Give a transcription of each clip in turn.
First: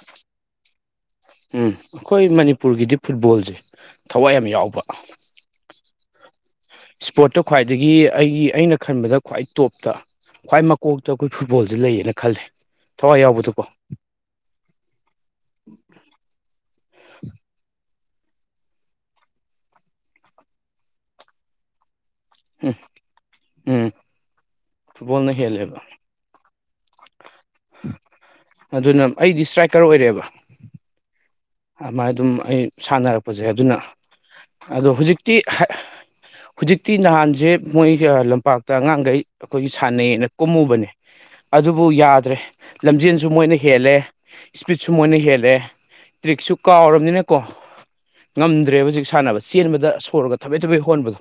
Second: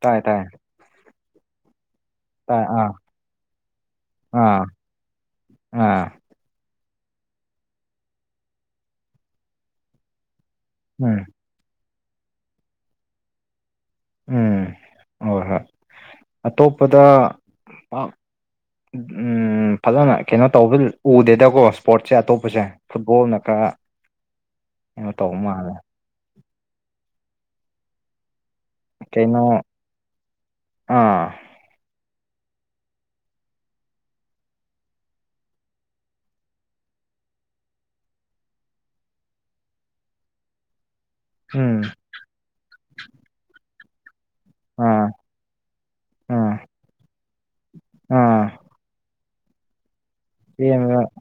ꯇꯥꯏ ꯇꯥꯏ ꯎꯝ ꯑꯩꯈꯣꯏ ꯇꯥꯏ ꯑꯥ ꯃꯅꯤꯄꯨꯔꯒꯤꯗꯤ ꯐꯨꯠꯕꯣꯜꯁꯦ ꯊꯋꯥꯏ ꯌꯥꯝ ꯑꯥ ꯌꯥꯎꯕ ꯑꯥ ꯏꯁꯄꯣꯔꯠꯇ ꯈ꯭ꯋꯥꯏꯗꯒꯤ ꯑꯩꯒꯤ ꯑꯩꯅ ꯈꯟꯕꯗ ꯈ꯭ꯋꯥꯏ ꯇꯣꯞꯇ ꯈ꯭ꯋꯥꯏ ꯃꯀꯣꯛꯇ ꯎꯝ ꯑꯩꯈꯣꯏ ꯕꯣꯜꯁꯦ ꯂꯩꯌꯦꯅ ꯈꯜꯂꯦ ꯊꯋꯥꯏ ꯌꯥꯎꯕꯗꯀꯣ ꯎꯝ ꯍꯣꯏ ꯍꯣꯏ ꯑꯇꯣꯞꯄꯗ ꯄꯥꯛ ꯎꯝ ꯐꯖꯅ ꯀꯩꯅꯣ ꯇꯧꯕ ꯎꯗꯦꯗꯀꯣ ꯏꯁꯄꯣꯔꯠꯁꯦ ꯑꯇꯣꯞ ꯄꯁꯦ ꯎꯝ ꯐꯨꯠꯕꯣꯜꯅ ꯈꯥꯔ ꯎꯝ ꯐꯨꯠꯕꯣꯜꯅ ꯍꯦꯜꯂꯦꯕ ꯑꯗꯨꯅ ꯀꯩꯅꯣ ꯑꯩꯗꯤ ꯏꯁꯇ꯭ꯔꯥꯏꯀꯔ ꯑꯣꯏꯔꯛꯑꯦꯕ ꯑꯥ ꯑꯗꯨꯃꯥꯏ ꯑꯗꯨꯝ ꯑꯩ ꯁꯥꯟꯅꯔꯛꯄꯁꯦ ꯑꯗꯨꯅ ꯑꯗꯣ ꯍꯧꯖꯤꯛꯇꯤ ꯍꯧꯖꯤꯛꯇꯤ ꯅꯍꯥꯟꯁꯦ ꯃꯣꯏ ꯂꯝꯄꯥꯛꯇ ꯑꯉꯥꯡꯈꯩ ꯑꯩꯈꯣꯏꯒꯤ ꯁꯥꯟꯅꯩꯌꯦꯅ ꯀꯨꯝꯃꯨꯕꯅꯦ ꯎꯝ ꯑꯗꯨꯕꯨ ꯌꯥꯗ꯭ꯔꯦ ꯂꯝꯖꯦꯟꯁꯨ ꯃꯣꯏꯅ ꯍꯦꯜꯂꯦ ꯏꯁꯄꯤꯠꯁꯨ ꯑꯥ ꯃꯣꯏꯅ ꯍꯦꯜꯂꯦ ꯑꯥ ꯇ꯭ꯔꯤꯛꯁꯨ ꯀꯥꯎꯔꯝꯅꯤꯅꯀꯣ ꯑꯥ ꯉꯝꯗ꯭ꯔꯦꯕ ꯍꯧꯖꯤꯛ ꯁꯥꯟꯅꯕ ꯆꯦꯟꯕꯗ ꯁꯣꯔꯒ ꯊꯕꯦꯠ ꯊꯕꯦꯠ ꯆꯦꯟꯕꯗ ꯍꯣꯟꯕꯗꯣ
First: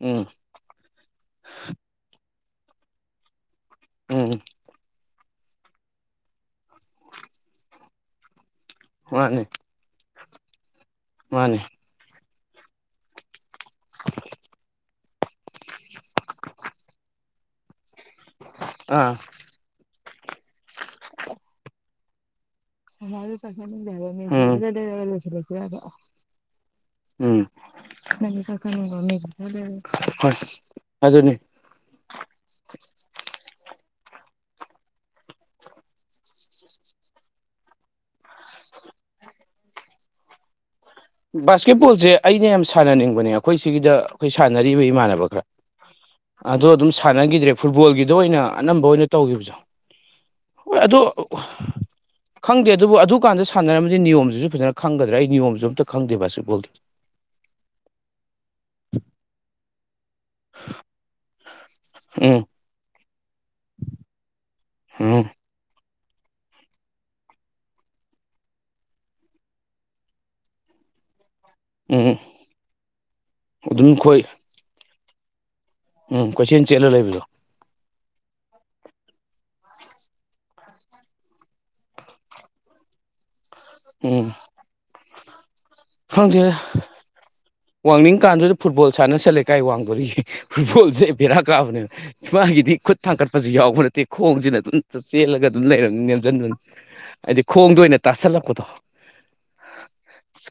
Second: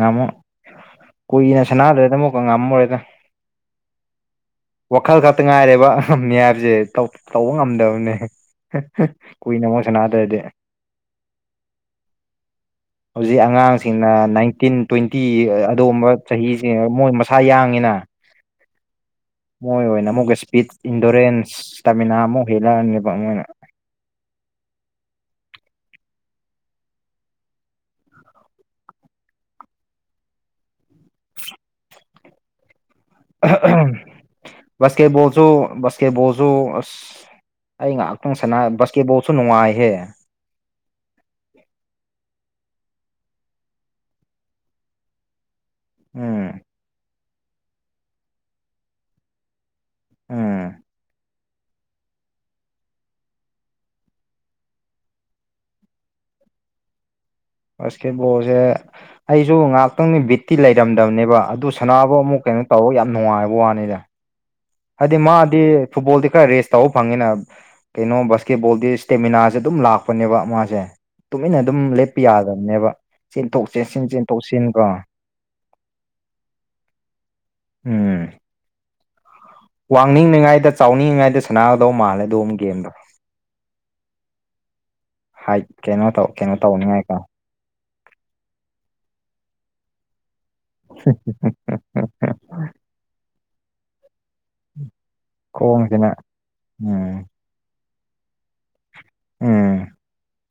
ꯎꯝ ꯀꯨꯏꯅ ꯁꯅꯥꯗ꯭ꯔꯦꯗ ꯑꯃꯨꯛꯀ ꯉꯥꯝꯃꯔꯣꯢꯗ ꯎꯝ ꯋꯥꯈꯜ ꯈꯛꯇ ꯉꯥꯏꯔꯦꯕ ꯃꯤ ꯍꯥꯏꯕꯁꯦ ꯇꯧꯕ ꯉꯝꯗꯕꯅꯦ ꯀꯨꯏꯅ ꯑꯃꯨꯛ ꯁꯅꯥꯗ꯭ꯔꯗꯤ ꯃꯥꯟꯅꯦ ꯍꯧꯖꯤꯛ ꯑꯉꯥꯡꯁꯤꯡꯅ ꯅꯥꯏꯟꯇꯤꯟ ꯇ꯭ꯋꯦꯟꯇꯤ ꯑꯗꯨꯒꯨꯝꯕ ꯆꯍꯤꯁꯦ ꯃꯣꯏ ꯃꯁꯥ ꯌꯥꯡꯉꯤꯅ ꯑꯥ ꯃꯣꯏ ꯑꯣꯏꯅ ꯑꯃꯨꯛꯀ ꯏꯁꯄꯤꯠ ꯏꯟꯗꯨꯔꯦꯟꯁ ꯏꯁꯇꯔꯃꯤꯅꯥ ꯑꯃꯨꯛ ꯍꯦꯜꯂꯛꯑꯅꯦꯕ ꯃꯣꯏꯅ [unintelligible] ꯎꯝ ꯍ‌ꯣꯏ ꯑꯗꯨꯅꯦ ꯕꯥꯁꯀꯦꯠꯕꯣꯜꯁꯨ ꯕꯥꯁꯀꯦꯠꯕꯣꯜꯁꯨ ꯑꯁ ꯑꯩ ꯉꯥꯏꯍꯥꯛꯇꯪ ꯁꯟꯅ ꯕꯥꯁꯀꯦꯠꯕꯣꯜꯁꯨ ꯅꯨꯡꯉꯥꯏꯍꯦ ꯕꯥꯁꯀꯦꯠꯕꯣꯜꯁꯦ ꯑꯩꯅ ꯌꯥꯝ ꯁꯥꯟꯅꯅꯤꯡꯕꯅꯦ ꯑꯩꯈꯣꯏ ꯁꯤꯒꯤꯗ ꯑꯩꯈꯣꯏ ꯁꯥꯟꯅꯔꯤꯕ ꯏꯃꯥꯟꯅꯕ ꯈꯔ ꯎꯝ ꯑꯗꯣ ꯑꯗꯨꯝ ꯁꯥꯟꯅꯈꯤꯗ꯭ꯔꯦ ꯐꯨꯠꯕꯣꯜꯒꯤꯗꯣ ꯑꯣꯏꯅ ꯑꯅꯝꯕ ꯑꯣꯏꯅ ꯇꯧꯈꯤꯕꯁꯨ ꯎꯝ ꯍꯣꯏ ꯑꯗꯣ ꯈꯪꯗꯦ ꯑꯗꯨꯕꯨ ꯑꯗꯨꯀꯥꯟꯗ ꯁꯥꯟꯅꯔꯝꯗꯤ ꯅꯤꯌꯣꯝꯁꯤꯁꯨ ꯐꯖꯅ ꯈꯪꯒꯗ꯭ꯔꯥ ꯑꯩ ꯅꯤꯌꯣꯝꯁꯨ ꯑꯝꯇ ꯈꯪꯗꯦ ꯕꯥꯁꯀ‌ꯦꯠꯕ‌ꯣꯜꯗꯤ ꯕꯥꯁꯀꯦꯠꯕꯣꯜꯁꯦ ꯑꯩꯁꯨ ꯉꯥꯏꯍꯥꯛꯇꯪꯗꯤ ꯕꯤꯠꯇꯤ ꯂꯩꯔꯝꯗꯕꯅꯦꯕ ꯑꯗꯨ ꯁꯅꯥꯕꯨ ꯎꯝ ꯑꯃꯨꯛ ꯀꯩꯅꯣ ꯇꯧꯔ ꯌꯥꯝ ꯅꯨꯡꯉꯥꯏꯕꯩ ꯋꯥꯅꯤꯗ ꯍꯥꯏꯗꯤ ꯎꯝ ꯃꯥꯗꯤ ꯐꯨꯠꯕꯣꯜꯗꯤ ꯈꯔ ꯔꯦꯁ ꯇꯧꯕ ꯐꯪꯉꯤꯅ ꯀꯩꯅꯣ ꯕꯥꯁꯀꯦꯠꯕꯣꯜꯗꯤ ꯏꯁꯇꯦꯃꯤꯅꯥꯁꯦ ꯑꯗꯨꯝ ꯂꯥꯛꯄꯅꯦꯕ ꯃꯥꯁꯦ ꯇꯨꯃꯤꯟꯅ ꯑꯗꯨꯝ ꯎꯝ ꯂꯦꯞꯄ ꯌꯥꯗꯕꯅꯦꯕ ꯆꯦꯟꯊꯣꯛ ꯑꯗꯨꯝ ꯆꯦꯟꯁꯤꯟ ꯑꯩꯈꯣꯏ ꯆꯦꯟꯊꯣꯛ ꯆ‌ꯦꯟꯁꯤꯟꯀꯣ ꯎꯝ ꯀꯣꯏꯆ‌ꯦꯟ ꯆꯦꯟꯂ ꯂꯩꯕꯗꯣ ꯎꯝ ꯋꯥꯡꯅꯤꯡꯏꯉꯥꯏꯗ ꯆꯥꯎꯅꯤꯡꯏꯉꯥꯏꯗ ꯁꯅꯥꯒꯗꯧ ꯃꯥꯜꯂꯦ ꯑꯗꯨꯒꯨꯝꯕ ꯒꯦꯝꯗꯣ ꯎꯝ ꯍꯥꯏ ꯀꯩꯅꯣ ꯇꯧ ꯈꯪꯗꯦ ꯀꯩꯅꯣ ꯇꯧꯅꯤꯉꯥꯏꯀꯣ ꯋꯥꯡꯅꯤꯡ ꯀꯥꯟꯗꯨꯗ ꯐꯨꯠꯕꯣꯜ ꯁꯥꯟꯅꯁꯤꯜꯂꯦ ꯀꯥꯏ ꯋꯥꯡꯗꯣꯔꯤꯒꯤ ꯐꯨꯠꯕꯣꯜꯁꯦ ꯕꯦꯔꯥ ꯀꯥꯕꯅꯦꯃ‌ꯦ ꯃꯥꯒꯤꯗꯤ ꯈꯨꯠ ꯊꯥꯡꯒꯠꯄꯁꯨ ꯌꯥꯎꯕ ꯅꯠꯇꯦ ꯈꯣꯡꯁꯤꯅ ꯑꯗꯨꯗ ꯆꯦꯜꯂꯒ ꯑꯗꯨꯝ ꯂꯩꯔꯝꯅꯤꯅ ꯈꯣꯡꯁꯤꯅ ꯅꯦꯝꯖꯟꯕ‌ꯗ‌ꯣ ꯎꯝ ꯍꯥꯏꯗꯤ ꯈꯣꯡꯗ ꯑꯣꯏꯅ ꯇꯥꯁꯜꯂꯛꯄꯗꯣ ꯎꯝ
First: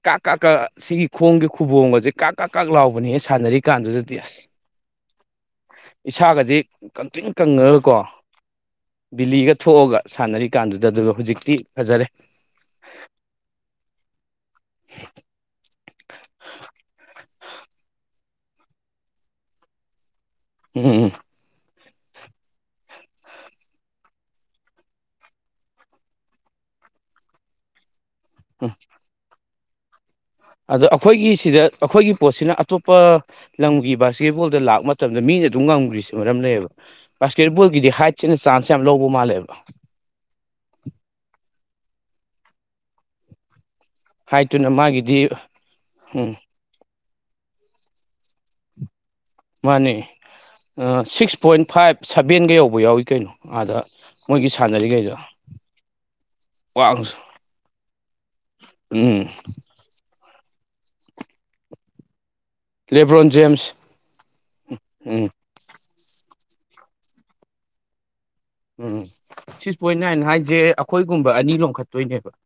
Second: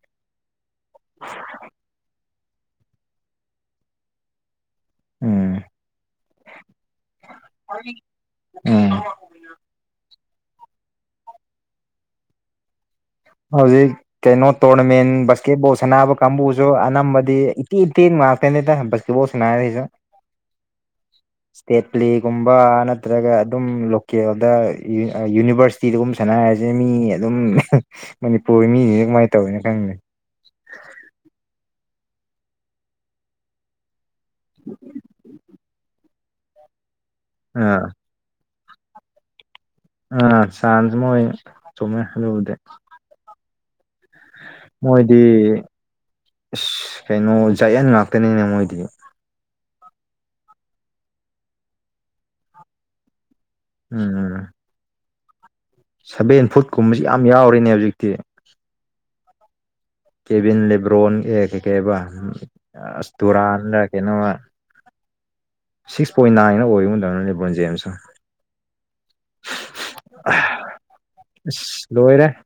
ꯀꯥꯛ ꯀꯥꯛ ꯀ ꯁꯤꯒꯤ ꯈꯣꯡꯒꯤ ꯈꯨꯕꯣꯡꯒꯁꯦ ꯀꯥꯛ ꯀꯥꯛ ꯀꯥꯛ ꯂꯥꯎꯕꯅꯦꯍ‌ꯦ ꯁꯥꯟꯅꯔꯤꯀꯥꯟꯗꯨꯗꯗꯤ ꯑꯁ ꯎꯝ ꯏꯁꯥꯒꯁꯤ ꯀꯪꯇꯔꯤꯡ ꯀꯪꯉꯒꯀꯣ ꯎꯝ ꯕꯤꯂꯤꯒ ꯊꯣꯛꯑꯒ ꯁꯥꯟꯅꯔꯤꯀꯥꯟꯗꯨꯗ ꯑꯗꯨꯒ ꯍꯧꯖꯤꯛꯇꯤ ꯐꯖꯔꯦ ꯍꯧꯖꯤꯛ ꯀꯩꯅꯣ ꯇꯣꯔꯅꯃꯦꯟ ꯕꯥꯁꯀꯦꯠꯕꯣꯜ ꯁꯥꯟꯅꯕ ꯀꯥꯡꯕꯨꯁꯨ ꯑꯅꯝꯕꯗꯤ ꯏꯇꯦꯟ ꯇ‌ꯦꯟꯂ‌ꯦ ꯇ‌ꯦꯟꯕ ꯉꯥꯛꯇꯅꯤꯗ ꯕꯥꯁꯀꯦꯠꯕꯣꯜ ꯁꯟꯅꯔꯤꯁꯨ ꯎꯝ ꯎꯝ ꯎꯝ ꯏꯁꯇꯦꯠ ꯄꯂꯦꯒꯨꯝꯕ ꯅꯠꯇ꯭ꯔꯒ ꯑꯗꯨꯝ ꯀꯦꯜꯗ ꯌꯨꯅꯤꯚꯔꯁꯤꯇꯤꯗꯒꯨꯝ ꯁꯥꯟꯅꯔꯤꯁꯦ ꯃꯤ ꯑꯗꯨꯝ ꯃꯅꯤꯄꯨꯔꯒꯤ ꯃꯤꯁꯤꯡꯁꯦ ꯀꯃꯥꯏꯅ ꯇꯧꯋꯤꯅ‌ꯣ ꯈꯪꯗ‌ꯦ ꯑꯗꯣ ꯑꯩꯈꯣꯏꯒꯤ ꯁꯤꯗ ꯑꯩꯈꯣꯏꯒꯤ ꯄꯣꯠꯁꯤꯅ ꯑꯇꯣꯞꯄ ꯂꯝꯒꯤ ꯕꯥꯁꯀꯦꯠꯕꯣꯜꯗ ꯂꯥꯛꯄ ꯃꯇꯝꯗ ꯃꯤꯅ ꯑꯗꯨꯝ ꯉꯝꯈꯔꯤꯁꯦ ꯃꯔꯝ ꯂꯩꯌꯦꯕ ꯕꯥꯁꯀꯦꯠꯕꯣꯜꯒꯤꯗꯤ ꯑꯥ ꯍꯥꯏꯠꯁꯤꯅ ꯆꯥꯡꯁ ꯌꯥꯝ ꯂꯧꯕ ꯃꯥꯜꯂꯦꯕ ꯑꯥ ꯆꯥꯡꯁ ꯃ‌ꯣꯏ ꯆꯨꯝꯃꯦ ꯑꯗꯨꯕꯨꯗꯤ ꯍꯥꯏꯠꯇꯨꯅ ꯃꯣꯏꯗꯤ ꯃꯥꯒꯤꯗꯤ ꯎꯝ ꯏꯁ ꯀꯩꯅꯣ ꯖꯌꯦꯟ ꯉꯥꯛꯇꯅꯤꯅꯦ ꯃꯣꯏꯗꯤ ꯃꯥꯅꯦ ꯑ ꯁꯤꯛꯁ ꯄꯣꯏꯟ ꯐꯥꯏꯚ ꯁꯕꯦꯟꯒ ꯌꯧꯕ ꯌꯥꯎꯋꯤ ꯀꯩꯅꯣ ꯑꯥꯗ ꯎꯝ ꯃꯣꯏꯒꯤ ꯁꯥꯟꯅꯔꯤꯈꯩꯗꯣ ꯁꯚꯦꯟ ꯋꯥꯡ ꯐꯨꯠꯀꯨꯝꯕꯁꯤ ꯌꯥꯝ ꯌꯥꯎꯔ‌ꯦꯅꯦ ꯍꯧꯖꯤꯛꯇꯤ ꯎꯝ ꯀꯦꯕꯤꯟ ꯂꯦꯕ꯭ꯔꯣꯟ ꯑꯦ ꯀꯩꯀꯩꯕ ꯑꯁ ꯂꯦꯕ꯭ꯔꯣꯟ ꯖꯦꯝꯁ ꯇꯨꯔꯥꯟ꯭ꯔ ꯀꯩꯅꯣ ꯎꯝ ꯁꯤꯛꯁ ꯄꯣꯏꯟ ꯅꯥꯏꯅ ꯑꯣꯏꯒꯨꯝ ꯇꯧꯕꯅ‌ꯦ ꯅꯤꯕꯣꯟ ꯖ‌ꯦꯝꯁ ꯇ‌ꯣ ꯎꯝ ꯁꯤꯛꯁ ꯄꯣꯏꯟ ꯅꯥꯏꯟ ꯍꯥꯏꯁꯦ ꯑꯩꯈꯣꯏꯒꯨꯝꯕ ꯑꯅꯤ ꯑꯁ ꯂꯣꯏꯔꯦ ꯂꯣꯟꯈꯠꯇꯣꯏꯅꯦꯕ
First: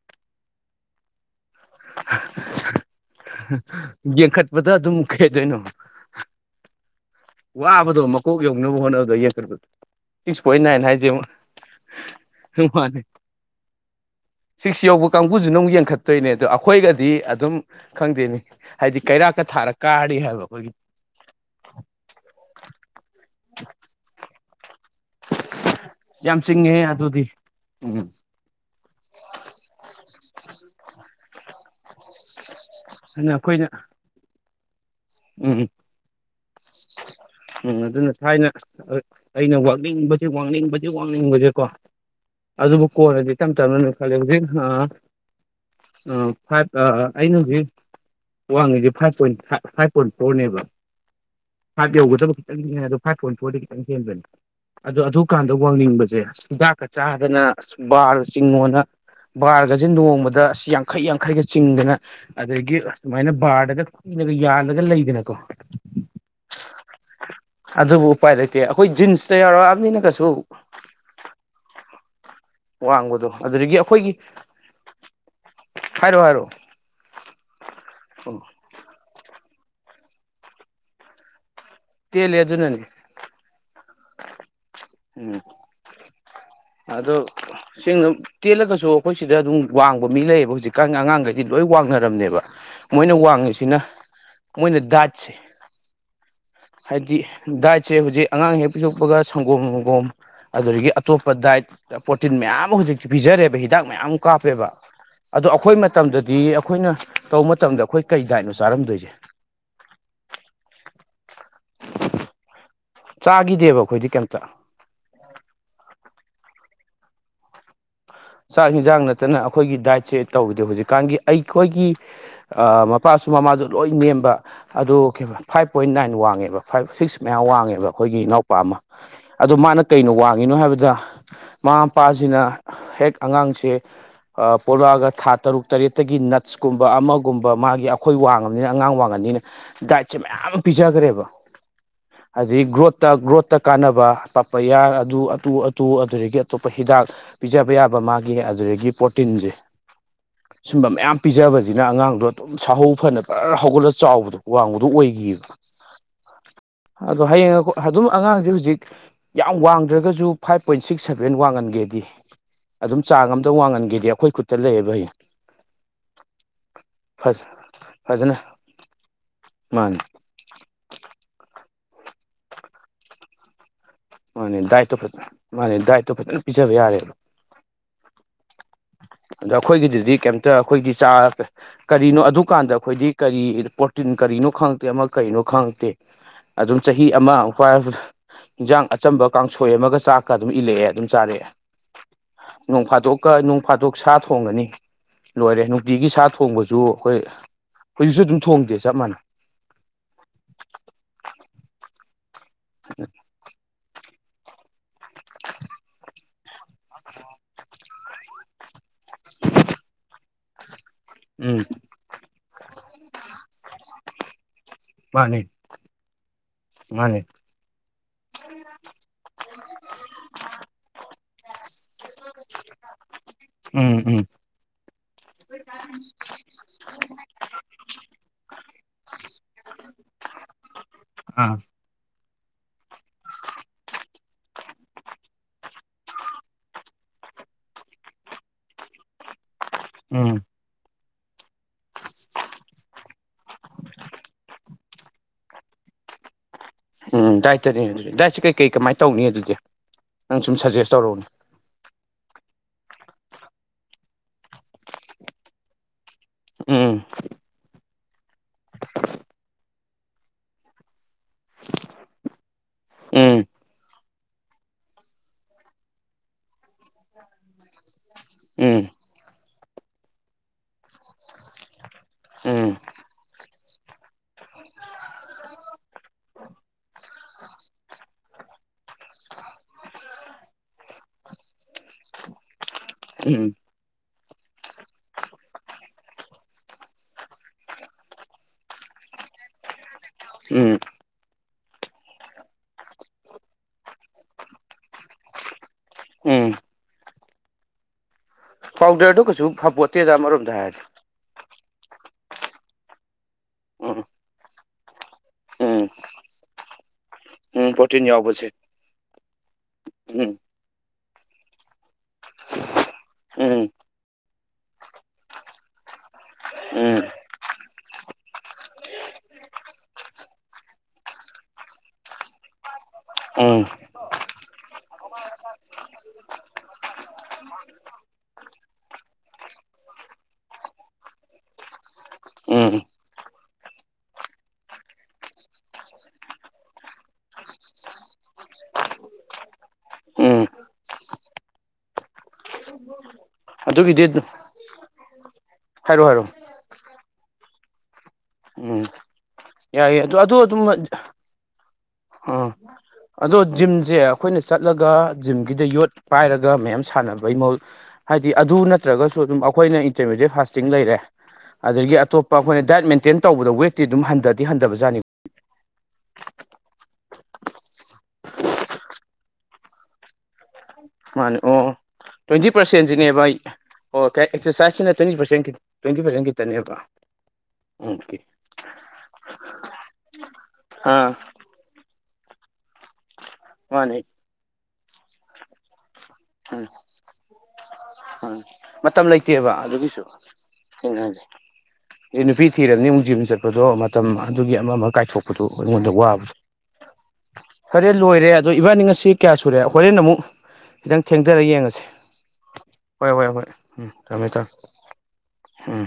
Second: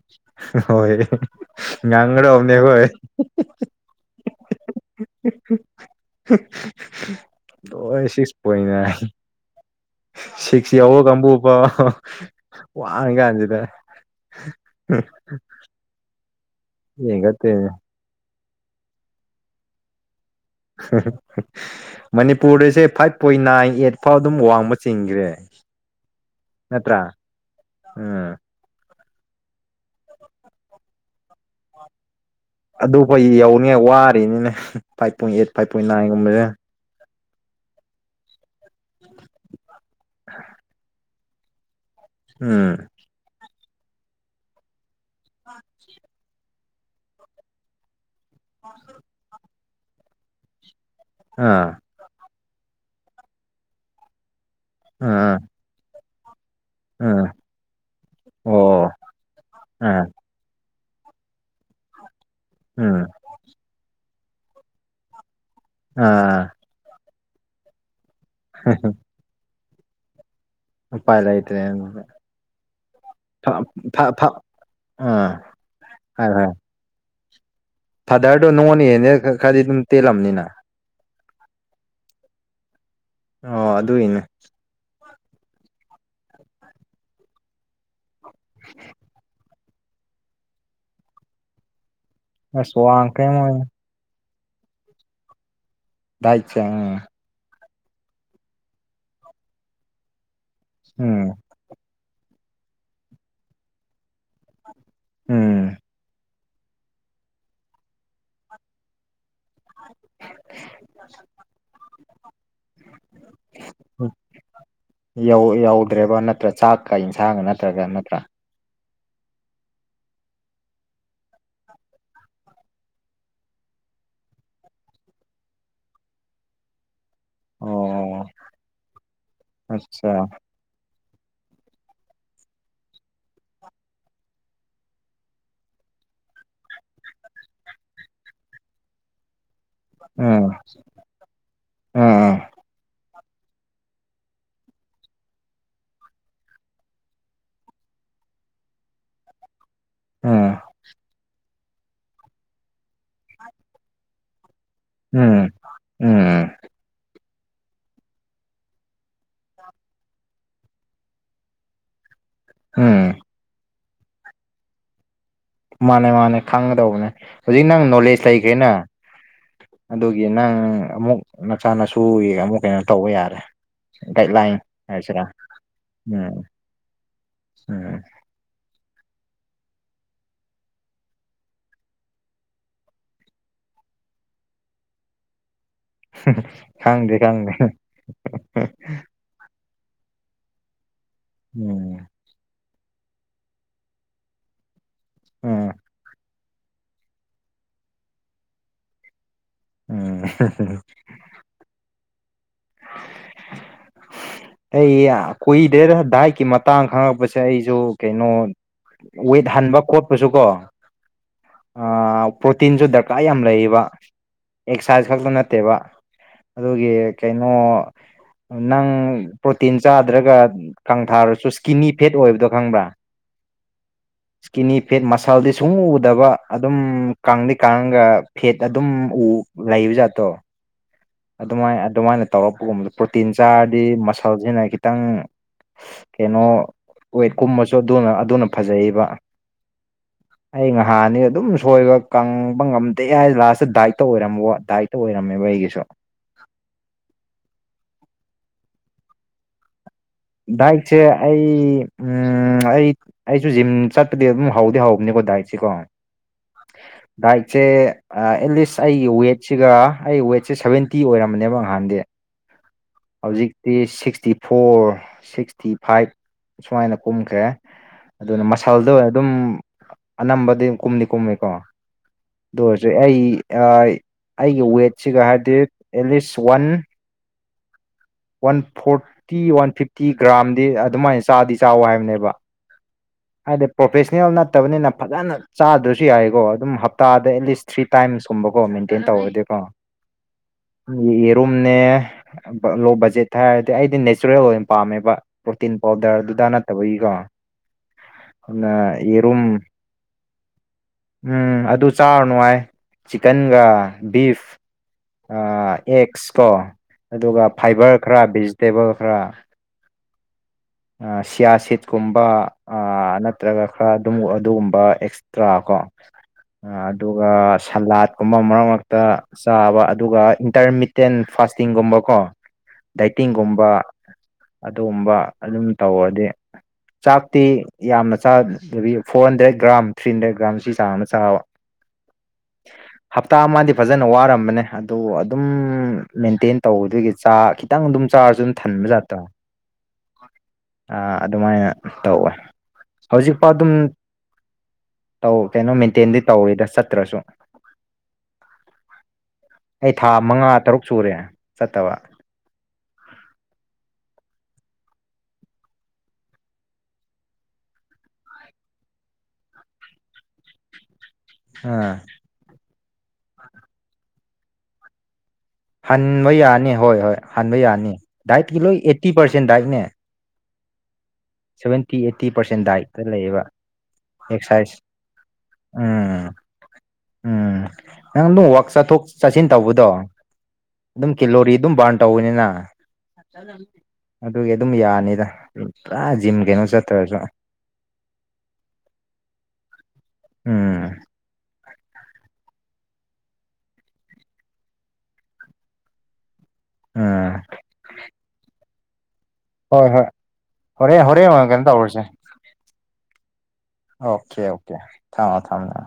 ꯍꯣꯏ ꯉꯥꯡꯒꯗꯧꯕꯅꯦ ꯑꯩꯈꯣꯏ ꯌꯦꯡꯈꯠꯄꯗ ꯑꯗꯨꯝ ꯀꯩꯗꯣꯏꯅꯣ ꯋꯥꯕꯗꯣ ‌ꯂ‌ꯣꯏꯔ‌ꯦ ꯁꯤꯛꯁ ꯃꯀꯣꯛ ꯄꯣꯏꯟ ꯌꯧꯅꯕ ꯅꯥꯏꯟ [unintelligible] ꯄꯣꯏꯟ ꯅꯥꯏꯟ ꯁꯤꯤꯁꯤꯣ ꯍꯥꯏꯁꯦ ꯀꯝꯕꯨ ꯄ ꯃꯥꯅꯦ ꯋꯥꯉꯅꯤꯖꯗꯦ ꯁꯤꯛꯁ ꯌꯧꯕ ꯀꯥꯡꯕꯨꯁꯨꯅ ꯑꯃꯨꯛ ꯌꯦꯡꯈꯠꯇꯣꯏꯅꯦ ꯑꯗꯣ ꯑꯩꯈꯣꯏꯒꯗꯤ ꯑꯗꯨꯝ ꯌꯦꯡꯈꯠꯇꯣꯏꯅꯦ ꯈꯪꯗꯦꯅꯦ ꯍꯥꯏꯗꯤ ꯀꯩꯔꯥꯛꯀ ꯊꯥꯔ ꯀꯥꯔꯤ ꯍꯥꯏꯕ ꯑꯩꯈꯣꯏꯒꯤ ꯃꯅꯤꯄꯨꯔꯗꯁꯦ ꯐꯥꯏꯚ ꯄꯣꯏꯟ ꯅꯥꯏꯟ ꯑꯩꯠ ꯐꯥꯎ ꯑꯗꯨꯝ ꯋꯥꯡꯕ ꯆꯤꯡꯈ꯭ꯔꯦ ꯌꯥꯝ ꯆꯤꯡꯉꯦ ꯅꯠꯇ꯭ꯔꯥ ꯑꯗꯨꯗꯤ ꯎꯝ [unintelligible] ꯑꯗꯨ ꯐ ꯑꯗꯨꯅ ꯑꯩꯈꯣꯏꯅ ꯌꯧꯅꯤꯉꯥꯏ ꯋꯥꯔꯤꯅꯤꯅꯦ ꯐꯥꯏꯚ ꯄꯣꯏꯟ ꯑꯩꯠ ꯎꯝ ꯐꯥꯏꯚ ꯄꯣꯏꯟ ꯅꯥꯏꯟꯒꯨꯝꯕꯁꯅ ꯎꯝ ꯑꯗꯨꯅ ꯊꯥꯏꯅ ꯑꯩꯅ ꯋꯥꯥꯛꯅꯤꯡꯕꯁꯤ ꯋꯥꯡꯅꯤꯡꯕꯕꯁꯤ ꯈꯪꯅꯤꯡꯕꯁꯦꯀꯣ ꯎꯝ ꯑꯗꯨꯕꯨ ꯀꯣꯟꯜꯂꯗꯤ ꯇꯞ ꯇꯞꯅꯅꯦ ꯈꯂꯦ ꯍꯧꯖꯤꯛ ꯑꯥ ꯑ ꯐꯥꯏꯚ ꯑꯩꯅ ꯍꯧꯖꯤꯛ ꯋꯥꯡꯉꯤꯁꯤꯦ ꯐꯥꯏꯚ ꯄꯣꯏꯟꯥꯏꯚ ꯐꯥꯏꯚ ꯄꯨꯟ ꯇꯣꯛꯅꯦꯕ ꯑꯥ ꯚ ꯌꯧꯒꯗꯕ ꯈꯤꯇꯪ ꯑꯗꯣ ꯐꯥꯏꯚ ꯄꯣꯏꯟ ꯐꯣꯔꯗ ꯈꯤꯇꯪ ꯍꯦꯟꯕꯣꯏꯅꯤ ꯑꯗꯣ ꯑꯗꯨ ꯑꯥ ꯀꯥꯟꯗ ꯋꯥꯡꯅꯤꯡꯕꯁꯦ ꯍꯤꯗꯥꯛ ꯑꯥ ꯀꯆꯥꯥꯗꯅ ꯑꯁ ꯕꯥꯔꯒ ꯆꯤꯡꯉꯣꯅ ꯑꯣ ꯕꯥꯔꯒꯁꯦ ꯑꯥ ꯅꯣꯡꯃꯗ ꯑꯁ ꯌꯥꯡꯈꯩ ꯌꯥꯡꯈꯩꯒ ꯆꯤꯡꯗꯅ ꯑꯗꯒꯤ ꯎꯝ ꯑꯁꯨꯃꯥꯏꯅ ꯕꯥꯔꯗꯒ ꯀꯨꯏꯅꯥꯒ ꯌꯥꯜꯂꯒ ꯂꯩꯗꯅꯀꯣ ꯑꯥ ꯑꯗꯨꯕꯨ ꯎꯄꯥꯏ ꯂꯩꯇꯦ ꯑꯩꯈꯣꯏ ꯖꯤꯟꯁꯇ ꯌꯥꯎꯔꯛꯑꯕꯅꯤꯅ ꯀꯩꯁꯨ ꯎꯄꯥꯏ ꯂꯩꯇꯔꯦ ꯋꯥꯡꯕꯗꯣ ꯑꯗꯨꯗꯒꯤ ꯑꯩꯈꯣꯏꯒꯤ ꯍꯥꯏꯔꯣ ꯍꯥꯏꯔꯣ [unintelligible] ꯑꯣ ꯊꯥꯗꯔꯗꯣ ꯅꯉꯣꯟꯅ ꯍꯦꯟꯅ ꯈ ꯈꯔꯗꯤ ꯑꯗꯨꯝ ꯇꯦꯜꯂꯝꯅꯤꯅ ꯇꯦꯟꯂꯦ ꯑꯗꯨꯅꯅꯦ ꯑꯣ ꯑꯗꯨꯏꯅꯦ ꯎꯝ ꯑꯗꯣ ꯁꯤ ꯇꯦꯜꯂꯒꯁꯨ ꯑꯩꯈꯣꯏ ꯁꯤꯗ ꯑꯗꯨꯝ ꯋꯥꯡꯕ ꯃꯤ ꯂꯩꯌꯦꯕ ꯍꯧꯖꯤꯛꯀꯥꯟꯒꯤ ꯑꯉꯥꯡꯈꯩꯗꯤ ꯂꯣꯏ ꯋꯥꯡꯅꯔꯝꯅꯦꯕ ꯑꯁ ꯃꯣꯏꯅ ꯋꯥꯡꯈ꯭ꯔꯦ ꯃꯣꯏ ꯋꯥꯡꯉꯤꯁꯤꯅ ꯃꯣꯏꯅ ꯗꯥꯠꯁꯦ ꯗꯥꯏꯠ ꯆꯪ ꯍꯥꯏꯗꯤ ꯗꯥꯏꯠꯁꯦ ꯍꯧꯖꯤꯛ ꯑꯉꯥꯡ ꯍꯦꯛ ꯄꯤꯊꯣꯛꯄꯒ ꯁꯪꯒꯣꯝ ꯁꯪꯒꯣꯝ ꯑꯗꯨꯗꯒꯤ ꯎꯝ ꯑꯇꯣꯞꯄ ꯗꯥꯏꯠ ꯄ꯭ꯔꯣꯇꯤꯟ ꯃꯌꯥꯝ ꯑꯃ ꯍꯧꯖꯤꯛꯇꯤ ꯄꯤꯖꯔꯦꯕ ꯍꯤꯗꯥꯛ ꯃꯌꯥꯝ ꯑꯃ ꯀꯥꯞꯄꯦꯕ ꯑꯗꯣ ꯎꯝ ꯑꯩꯈꯣꯏ ꯃꯇꯝꯗꯗꯤ ꯑꯩꯈꯣꯏꯅ ꯇꯧꯕ ꯃꯇꯝꯗ ꯑꯩꯈꯣꯏ ꯀꯩ ꯗꯥꯏꯠꯅꯣ ꯆꯥꯔꯝꯗꯣꯏꯁꯦ [unintelligible] ꯆꯥꯈꯤꯗꯦꯕ ꯑꯩꯈꯣꯏꯗꯤ ꯀꯩꯝ ꯆ ꯌꯧꯗ꯭ꯔꯦꯕ ꯅꯠꯇ꯭ꯔꯥ ꯆꯥꯛꯀ ꯏꯟꯁꯥꯡꯒ ꯅꯠꯇ꯭ꯔꯒ ꯅꯠꯇ꯭ꯔꯥ ꯆꯥꯛ ꯌꯦꯟꯁꯥꯡ ꯅꯠꯇꯅ ꯑꯩꯈꯣꯏꯒꯤ ꯗꯥꯏꯠꯁꯦ ꯇꯧꯕꯗꯦ ꯍꯧꯖꯤꯛꯀꯥꯟꯒꯤ ꯑꯩꯈꯣꯏꯒꯤ ꯃꯄꯥꯁꯨ ꯃꯃꯥꯁꯨ ꯂꯣꯏ ꯅꯦꯝꯕ ꯑꯗꯨ ꯐꯥꯏꯚ ꯄꯣꯏꯟ ꯅꯥꯏꯟ ꯋꯥꯡꯉꯦꯕ ꯐꯥꯏꯚ ꯁꯤꯛꯁ ꯃꯌꯥꯝ ꯋꯥꯡꯉꯦꯕ ꯑꯩꯈꯣꯏꯒꯤ ꯑꯣ ꯏꯅꯥꯎꯄꯥ ꯑꯃ ꯑꯗꯣ ꯃꯥꯅ ꯀꯩꯅꯣ ꯑꯠꯆꯥ ꯋꯥꯡꯉꯤꯅꯣ ꯍꯥꯏꯕꯗ ꯃꯃꯥ ꯃꯄꯥꯁꯤꯅ ꯍꯦꯛ ꯑꯉꯥꯡꯁꯦ ꯄꯣꯛꯂꯛꯑꯒ ꯊꯥ ꯇꯔꯨꯛ ꯇꯔꯦꯠꯇꯒꯤ ꯅꯠꯁꯀꯨꯝꯕ ꯑꯃꯒꯨꯝꯕ ꯃꯥꯒꯤ ꯑꯩꯈꯣꯏ ꯋꯥꯡꯉꯕꯅꯤꯅ ꯑꯉꯥꯡ ꯋꯥꯡꯉꯅꯤꯅ ꯗꯥꯏꯇꯁꯦ ꯃꯥꯌꯥꯝ ꯎꯝ ꯑꯃꯥ ꯄꯤꯖꯥ ꯈꯔꯦꯕ ꯎꯝ ꯑꯗꯗꯒꯤ ꯒ꯭ꯔꯣꯠꯇ ꯒ꯭ꯔꯣꯠꯇ ꯀꯥꯟꯅꯕ ꯄꯥꯄꯥꯌꯥ ꯑꯗꯨ ꯑꯗꯨ ꯑꯗꯨ ꯑꯗꯨꯗꯒꯤ ꯑꯇꯣꯞꯄ ꯍꯤꯗꯥꯛ ꯄꯤꯖꯕ ꯌꯥꯕ ꯃꯥꯒꯤ ꯑꯗꯨꯗꯒꯤ ꯄ꯭ꯔꯣꯇꯤꯟꯁꯦ ꯎꯝ ꯁꯨꯝꯕ ꯃꯌꯥꯝ ꯄꯤꯖꯕꯖꯦ ꯑꯗꯨꯅ ꯑꯉꯥꯡꯗꯣ ꯑꯗꯨꯝ ꯁꯥꯍꯧ ꯐꯥꯅ ꯄꯔꯔ ꯍꯧꯒꯠꯂꯒ ꯆꯥꯎꯕꯗꯣ ꯋꯥꯡꯕꯗꯣ ꯑꯣꯏꯈꯤꯕ ꯎꯝ ꯎꯝ ꯑꯗꯣ ꯍꯌꯦꯡ ꯑꯗꯨꯝ ꯑꯉꯥꯡꯁꯦ ꯍꯧꯖꯤꯛ ꯌꯥꯝ ꯋꯥꯡꯗ꯭ꯔꯒꯁꯨ ꯐꯥꯏꯚ ꯄꯣꯏꯟ ꯁꯤꯛ ꯁꯚꯦꯟ ꯋꯥꯡꯍꯟꯒꯦꯗꯤ ꯑꯗꯨꯝ ꯎꯝ ꯆꯥꯡ ꯑꯝꯇ ꯋꯥꯡꯍꯟꯒꯦꯗꯤ ꯑꯩꯈꯣꯏ ꯈꯨꯠꯇ ꯂꯩꯌꯦꯕ ꯍꯌꯦꯡ ꯃꯥꯅꯦ ꯃꯥꯅꯦ ꯈꯪꯒꯗꯧꯕꯅꯦ ꯍꯧꯖꯤꯛ ꯅꯪ ꯅꯣꯂꯦꯖ ꯐꯖꯅ ꯂꯩꯈ꯭ꯔꯦꯅ ꯃꯥꯅꯦ ꯑꯗꯨꯒꯤ ꯑꯗꯨꯒꯤ ꯅꯪ ꯑꯃꯨꯛ ꯅꯆꯥ ꯅꯁꯨꯒꯤ ꯑꯃꯨꯛ ꯀꯩꯅꯣ ꯇꯧꯕ ꯌꯥꯔꯦ ꯒꯥꯏꯗꯂꯥꯏꯟ ꯃꯥꯅꯦ ꯗꯥꯏꯠꯇꯣ ꯍꯥꯏꯁꯤꯔꯥ ꯐꯖꯅ ꯃꯥꯅꯦ ꯗꯥꯏꯠꯇꯣ ꯐꯖꯅ ꯎꯝ ꯄꯤꯖꯕ ꯌꯥꯔꯦꯕ ꯎꯝ ꯑꯗ ꯑꯩꯈꯣꯏꯒꯤꯗꯨꯗꯤ ꯀꯩꯝꯇ ꯑꯩꯈꯣꯏꯒꯤ ꯆꯥ ꯀꯔꯤꯅꯣ ꯑꯗꯨꯀꯥꯟꯗ ꯑꯩꯈꯣꯏꯗꯤ ꯀꯔꯤ ꯄ꯭ꯔꯣꯇꯤꯟ ꯀꯔꯤꯅꯣ ꯈꯪꯉꯛꯇꯦ ꯑꯃ ꯀꯔꯤꯅꯣ ꯈꯪꯉꯛꯇꯦ ꯑꯗꯨꯝ ꯆꯍꯤ ꯈꯪꯗꯦ ꯑꯃ ꯈꯪꯗꯦ ꯏꯟꯖꯥꯡ ꯑꯆꯝꯕ ꯀꯥꯡꯁꯣꯏ ꯑꯃꯒ ꯆꯥꯛꯀ ꯑꯗꯨꯝ ꯏꯜꯂꯛꯑꯦ ꯑꯗꯨꯝ ꯆꯥꯔꯛꯑꯦ ꯎꯝ ꯅꯣꯡ ꯐꯥꯗꯣꯛꯀꯥ ꯅꯣꯡ ꯐꯥꯗꯣꯛ ꯁꯥ ꯊꯣꯡꯉꯅꯤ ꯂꯣꯏꯔꯦ ꯎꯝ ꯅꯨꯡꯇꯤꯒꯤ ꯁꯥ ꯊꯣꯡꯕꯁꯨ ꯑꯩꯈꯣꯏ ꯍꯧꯖꯤꯛꯁꯨ ꯑꯗꯨꯝ ꯊꯣꯡꯗꯦ ꯆꯞ ꯃꯥꯟꯅꯩ ꯎꯝ [inaudible] ꯑꯩ ꯀꯨꯏꯗꯦꯗ ꯗꯥꯏꯠꯀꯤ ꯃꯇꯥꯡ ꯈꯪꯉꯛꯄꯁꯦ ꯑꯩꯁꯨ ꯀꯩꯅꯣ ꯋꯦꯠ ꯍꯟꯕ ꯈꯣꯠꯄꯁꯨ ꯀꯣ ꯎꯝ ꯑꯥ ꯄ꯭ꯔꯣꯇꯤꯟꯁꯨ ꯗꯔꯀꯥꯔ ꯌꯥꯝ ꯂꯩꯌꯦꯕ ꯑꯦꯛꯁꯥꯏꯖ ꯈꯛꯇ ꯃꯥꯅꯦ ꯅꯠꯇꯦꯕ ꯑꯗꯨꯒꯤ ꯃꯥꯅꯦ ꯀꯩ ꯑꯣ ꯅꯪ ꯄ꯭ꯔꯣꯇꯤꯟ ꯆꯥꯗ꯭ꯔꯒ ꯀꯡ ꯊꯥꯔꯁꯨ ꯁ꯭ꯀꯤꯅꯤ ꯐꯦꯠ ꯑꯣꯏꯕꯗꯣ ꯈꯪꯕ꯭ꯔꯥ ꯎꯝ ꯎꯝ ꯏꯁꯀꯤꯅꯤ ꯐꯦꯠ ꯃꯁꯜꯗꯤ ꯁꯨꯡꯎ ꯎꯗꯕꯥ ꯑꯗꯨꯝ ꯀꯥꯡꯗꯤ ꯀꯥꯡꯉꯒ ꯐꯦꯠ ꯑꯗꯨꯝ ꯎ ꯂꯩꯕ ꯖꯥꯠꯇꯣ ꯑꯥ ꯑꯗꯨꯃꯥꯏ ꯑꯗꯨꯃꯥꯏꯅ ꯇꯧꯔꯛꯄꯒꯨꯝꯕꯗꯨꯟ ꯄ꯭ꯔꯣꯇꯤꯟ ꯆꯥꯔꯗꯤ ꯃꯁꯜꯁꯤꯅ ꯈꯤꯇꯪ ꯀꯩꯅꯣ ꯋꯦꯠ ꯀꯨꯝꯕꯁꯨ ꯑꯗꯨꯅ ꯑꯗꯨꯅ ꯐꯖꯩꯌꯦꯕꯥ ꯎꯝ ꯑꯩ ꯉꯍꯥꯟꯅꯤ ꯑꯗꯨꯝ ꯁꯣꯏꯕ ꯀꯪꯕ ꯉꯝꯗꯦ ꯌꯥꯏ ꯂꯥꯁꯇ ꯗꯥꯏꯠꯇ ꯑꯣꯏꯔꯝꯕꯣ ꯗꯥꯏꯠꯇ ꯑꯣꯏꯔꯝꯃꯦꯕ ꯑꯩꯒꯤꯁꯨ [inaudible] ꯎꯝ ꯗꯥꯏꯠꯇꯅꯦ ꯑꯗꯨꯗꯤ ꯗꯥꯏꯠꯁꯦ ꯀꯩ ꯀꯩ ꯀꯃꯥꯏꯅ ꯇꯧꯅꯤ ꯑꯗꯨꯗꯤ ꯅꯪ ꯁꯨꯝ ꯁꯖꯦꯁ ꯗꯥꯏꯠꯁꯦ ꯇꯧꯔꯛꯎꯅꯦ ꯑꯩ ꯎꯝ ꯑꯩ ꯑꯩꯁꯨ ꯖꯤꯝ ꯆꯠꯄꯗꯤ ꯑꯗꯨꯝ ꯍꯧꯗꯤ ꯍꯧꯕꯅꯤꯀꯣ ꯗꯥꯏꯠꯁꯤꯀꯣ ꯎꯝ ꯗꯥꯏꯠꯆꯦ ꯑꯦꯠꯂꯤꯁ ꯑꯩꯒꯤ ꯋꯦꯠꯁꯤꯒ ꯑꯩ ꯋꯦꯠꯁꯦ ꯁꯕꯦꯟꯇꯤ ꯑꯣꯏꯔꯝꯕꯅꯦꯕ ꯅꯍꯥꯟꯗꯤ ꯎꯝ ꯍꯧꯖꯤꯛꯇꯤ ꯁꯤꯛꯁꯇꯤ ꯐꯣꯔ ꯁꯤꯛꯁꯇꯤ ꯐꯥꯏꯚ ꯁꯨꯃꯥꯏꯅ ꯀꯨꯝꯈ꯭ꯔꯦ ꯑꯗꯨꯅ ꯎꯝ ꯃꯁꯜꯗ ꯑꯗꯨꯝ ꯑꯅꯝꯕꯗꯤ ꯀꯨꯝꯗꯤ ꯀꯨꯝꯃꯤꯀꯣ ꯑꯗꯨ ꯑꯣꯏꯔꯁꯨ ꯑꯩ ꯑꯩꯒꯤ ꯋꯦꯠꯁꯤꯒ ꯍꯥꯏꯔꯗꯤ at least one one forty one fifty ꯒ꯭ꯔꯥꯝꯗꯤ ꯑꯗꯨꯃꯥꯏꯅ ꯆꯥꯗꯤ ꯆꯥꯎꯋ ꯍꯥꯏꯕꯅꯦꯕ ꯎꯝ ꯍꯥꯏꯗꯤ ꯄ꯭ꯔꯣꯐꯦꯁꯅꯦꯜ ꯅꯠꯇꯕꯅꯤꯅ ꯐꯖꯅ ꯆꯥꯗ꯭ꯔꯁꯨ ꯌꯥꯏꯀꯣ ꯑꯗꯨꯝ ꯍꯞꯇꯥꯗ ꯑꯦꯠꯂꯤꯁ ꯊ꯭ꯔꯤ ꯇꯥꯏꯝꯁꯀꯨꯝꯕꯀꯣ ꯃꯦꯟꯇꯦꯟ ꯇꯧꯔꯗꯤꯀꯣ [unintelligible] ꯑꯦꯔꯨꯝꯅꯦ ꯕꯥ ꯂꯣ ꯕꯠ ꯖꯦꯠ ꯊꯥꯔꯗꯤ ꯑꯩꯗꯤ ꯅꯦꯆꯔꯦꯜ ꯑꯣꯏꯅ ꯄꯥꯝꯃꯦꯕ ꯄ꯭ꯔꯣꯇꯤꯟ ꯄꯥꯎꯗꯔ ꯑꯗꯨꯗ ꯅꯠꯇꯕꯒꯤꯀꯣ ꯑꯗꯨꯅ ꯄꯥꯎꯗꯔꯗꯨ ꯌꯦꯔꯨꯝ ꯀꯩꯁꯨ ꯐꯄꯣꯠꯇꯦꯗ ꯑꯃꯔꯣꯝꯗ ꯍꯥꯏꯔ꯭ꯗꯤ ꯎꯝ ꯑꯗꯨ ꯆꯥꯔꯨꯅꯨ ꯍꯥꯏ ꯆꯤꯛꯀꯟꯒ ꯎꯝ ꯕꯤꯐ ꯑꯥ ꯎꯝ ꯑꯦꯛꯁ ꯀꯣ ꯑꯗꯨꯒ ꯎꯝ ꯐꯥꯏꯕꯔ ꯄ꯭ꯔꯣꯇꯤꯟ ꯈꯔ ꯌꯥꯎꯕꯁꯦ ꯚꯤꯖꯤꯇꯦꯕꯜ ꯈꯔ ꯎꯝ ꯑꯥ ꯁꯤꯌꯥ ꯁꯤꯠꯀꯨꯝꯕ ꯑ ꯅꯠꯇ꯭ꯔꯒ ꯎꯝ ꯈꯔ ꯑꯗꯨꯝ ꯑꯗꯨꯒꯨꯝꯕ ꯑꯦꯛꯁ ꯇ꯭ꯔꯥ ꯀꯣ ꯎꯝ ꯑꯗꯨꯒ ꯁꯂꯥꯠꯀꯨꯝꯕ ꯃꯔꯛ ꯃꯔꯛꯇ ꯆꯥꯕ ꯑꯗꯨꯒ ꯏꯟꯇꯔꯃꯤꯇꯦꯟ ꯐꯥꯁꯇꯤꯡꯒꯨꯝꯕꯀꯣ ꯎꯝ ꯗꯥꯏꯇꯤꯡꯒꯨꯝꯕ ꯑꯗꯨꯒꯨꯝꯕ ꯑꯗꯨꯝ ꯇꯧꯔꯗꯤ [unintelligible] ꯆꯥꯛꯇꯤ ꯌꯥꯝꯅ ꯆꯥꯗꯕꯤ ꯐꯣꯟ ꯗꯦꯠ ꯒ꯭ꯔꯥꯝ ꯊ꯭ꯔꯤ ꯍꯟꯗ꯭ꯔꯦꯠ ꯒ꯭ꯔꯥꯝ ꯁꯤ ꯆꯥꯡꯅ ꯆꯥꯕ ꯎꯝ ꯍꯞꯇꯥ ꯑꯃꯗꯤ ꯐꯖꯅ ꯋꯥꯔꯝꯕꯅꯦ ꯑꯗꯣ ꯑꯗꯨꯝ ꯃꯦꯟꯇꯦꯟ ꯇꯧꯗꯣꯏꯒꯤ ꯆꯥ ꯈꯤꯇꯪ ꯑꯗꯨꯝ ꯆꯥꯔꯁꯨ ꯊꯟꯕꯖꯥꯠꯇꯣ ꯎꯝ ꯑꯥ ꯑꯗꯨꯃꯥꯏꯅ ꯇꯧꯋꯦ ꯍꯧꯖꯤꯛ ꯑꯗꯨꯝ ꯑꯗꯨꯒꯤꯗꯤ ꯇꯧ ꯀꯩꯅꯣ ꯍꯥꯏꯔꯣ ꯃꯦꯟꯇꯦꯟꯗꯤ ꯍꯥꯏꯔꯣ ꯇꯧꯔꯤꯗ ꯆꯠꯇ꯭ꯔꯁꯨ ꯎꯝ ꯑꯩ ꯌꯥꯏꯑꯌꯦ ꯊꯥ ꯑꯗꯨ ꯑꯗꯨ ꯃꯉꯥ ꯑꯗꯨꯝ ꯇꯔꯨꯛ ꯁꯨꯔꯦ ꯆꯠꯇꯕ ꯎꯝ ꯑꯗꯣ ꯖꯤꯝꯁꯦ ꯑꯩꯈꯣꯏꯅ ꯆꯠꯂꯒ ꯖꯤꯝꯒꯤꯗ ꯌꯣꯠ ꯄꯥꯏꯔꯒ ꯃꯌꯥꯝ ꯁꯥꯟꯅꯕꯩ ꯃꯍꯨꯠ ꯍꯥꯏꯗꯤ ꯑꯗꯨ ꯅꯠꯇ꯭ꯔꯒꯁꯨ ꯑꯗꯨꯝ ꯑꯩꯈꯣꯏꯅ ꯏꯟꯇꯔꯃꯦꯗꯤꯦꯠ ꯐꯥꯁꯇꯤꯡ ꯂꯩꯔꯦ ꯑꯥ ꯑꯗꯒꯤ ꯑꯇꯣꯞꯄ ꯑꯩꯈꯣꯏꯅ ꯗꯥꯏꯠ ꯃꯦꯟꯇꯦꯟ ꯇꯧꯕꯗ ꯋꯦꯠꯇꯤ ꯑꯗꯨꯝ ꯍꯟꯊꯗꯤ ꯍꯟꯊꯕꯖꯥꯅꯤ ꯍꯟꯕ ꯌꯥꯅꯤ ꯍꯣꯏ ꯍꯣꯏ ꯍꯟꯕ ꯌꯥꯅꯤ ꯗꯥꯏꯠꯀꯤ ꯂꯣꯏ ꯑꯩꯠꯇꯤ ꯄꯥꯔꯁꯦꯟ ꯗꯥꯏꯠꯅꯦ ꯃꯥꯅꯦ ꯑꯣ ꯁꯚꯦꯟꯇꯤ ꯑꯩꯠꯇꯤ ꯇ꯭ꯋꯦꯟꯇꯤ ꯄꯥꯔꯁꯦꯟ ꯗꯥꯏꯠꯇ ꯄꯥꯔꯁꯦꯟꯁꯤꯅꯦ ꯚꯥꯏ ꯂꯩꯌꯦꯕ ꯑꯣ ꯑꯦꯛꯁꯔꯁꯥꯏꯁ ꯑꯦꯛꯁꯔꯁꯥꯏꯁꯁꯤꯅ ꯇ꯭ꯋꯦꯟꯇꯤ ꯄꯔ ꯇ꯭ꯋꯦꯟꯇꯤ ꯎꯝ ꯄꯔꯁꯦꯟ ꯇꯅꯦꯕ ꯎꯝ ꯅꯪ ꯑꯗꯨꯝ ꯋꯥꯛ ꯆꯠꯊꯣꯛ ꯆꯠꯁꯤꯟ ꯇꯧꯕꯗꯣ ꯑꯗꯨꯝ ꯑꯥ ꯀꯤꯂꯣꯔꯤ ꯑꯗꯨꯝ ꯕꯥꯔꯟ ꯇꯧ ꯇꯧꯅꯤꯅ ꯃꯥꯅꯦ ꯑꯗꯨꯒꯤ ꯑꯗꯨꯝ ꯌꯥꯅꯤꯗ ꯖꯤꯝ ꯀꯩꯅꯣ ꯎꯝ ꯆꯠꯇ꯭ꯔꯁꯨ ꯎꯝ ꯃꯇꯝ ꯂꯩꯇꯦꯕ ꯑꯗꯨꯒꯤꯁꯨ ꯎꯝ ꯍꯦ ꯐꯤ ꯊꯤꯔꯕꯅꯤ ꯑꯃꯨꯛ ꯖꯤꯕꯟ ꯆꯠꯄꯗꯣ ꯃꯇꯝ ꯑꯗꯨꯒꯤ ꯑꯃ ꯑꯃ ꯀꯥꯏꯊꯣꯛꯄꯗꯨꯣ ꯑꯩꯉꯣꯟꯗ ꯋꯥꯕꯗ ꯑ ꯈꯔꯦ ꯂꯣꯏꯔꯦ ꯑꯗꯣ ꯏꯕꯥꯅꯤ ꯉꯁꯤ ꯀꯌꯥ ꯁꯨꯔꯦ ꯍꯣꯏ ꯍꯣꯔꯦꯟ ꯍꯣꯏ ꯑꯃꯨꯛ ꯍꯣꯔꯦꯟ ꯈꯤꯇꯪ ꯍꯣꯔꯦꯟ ꯊꯦꯡꯊꯔ ꯑꯣꯏꯅ ꯀꯩꯅꯣ ꯌꯦꯡꯉꯁꯦ ꯇꯧꯔꯁꯦ ꯍꯣꯏ ꯍꯣꯏ ꯍꯣꯏ ꯎꯝ ꯊꯃꯦ ꯑꯣꯀꯦ ꯆ ꯑꯣꯀꯦ ꯊꯝꯃꯣ ꯊꯝꯃꯣ ꯎꯝ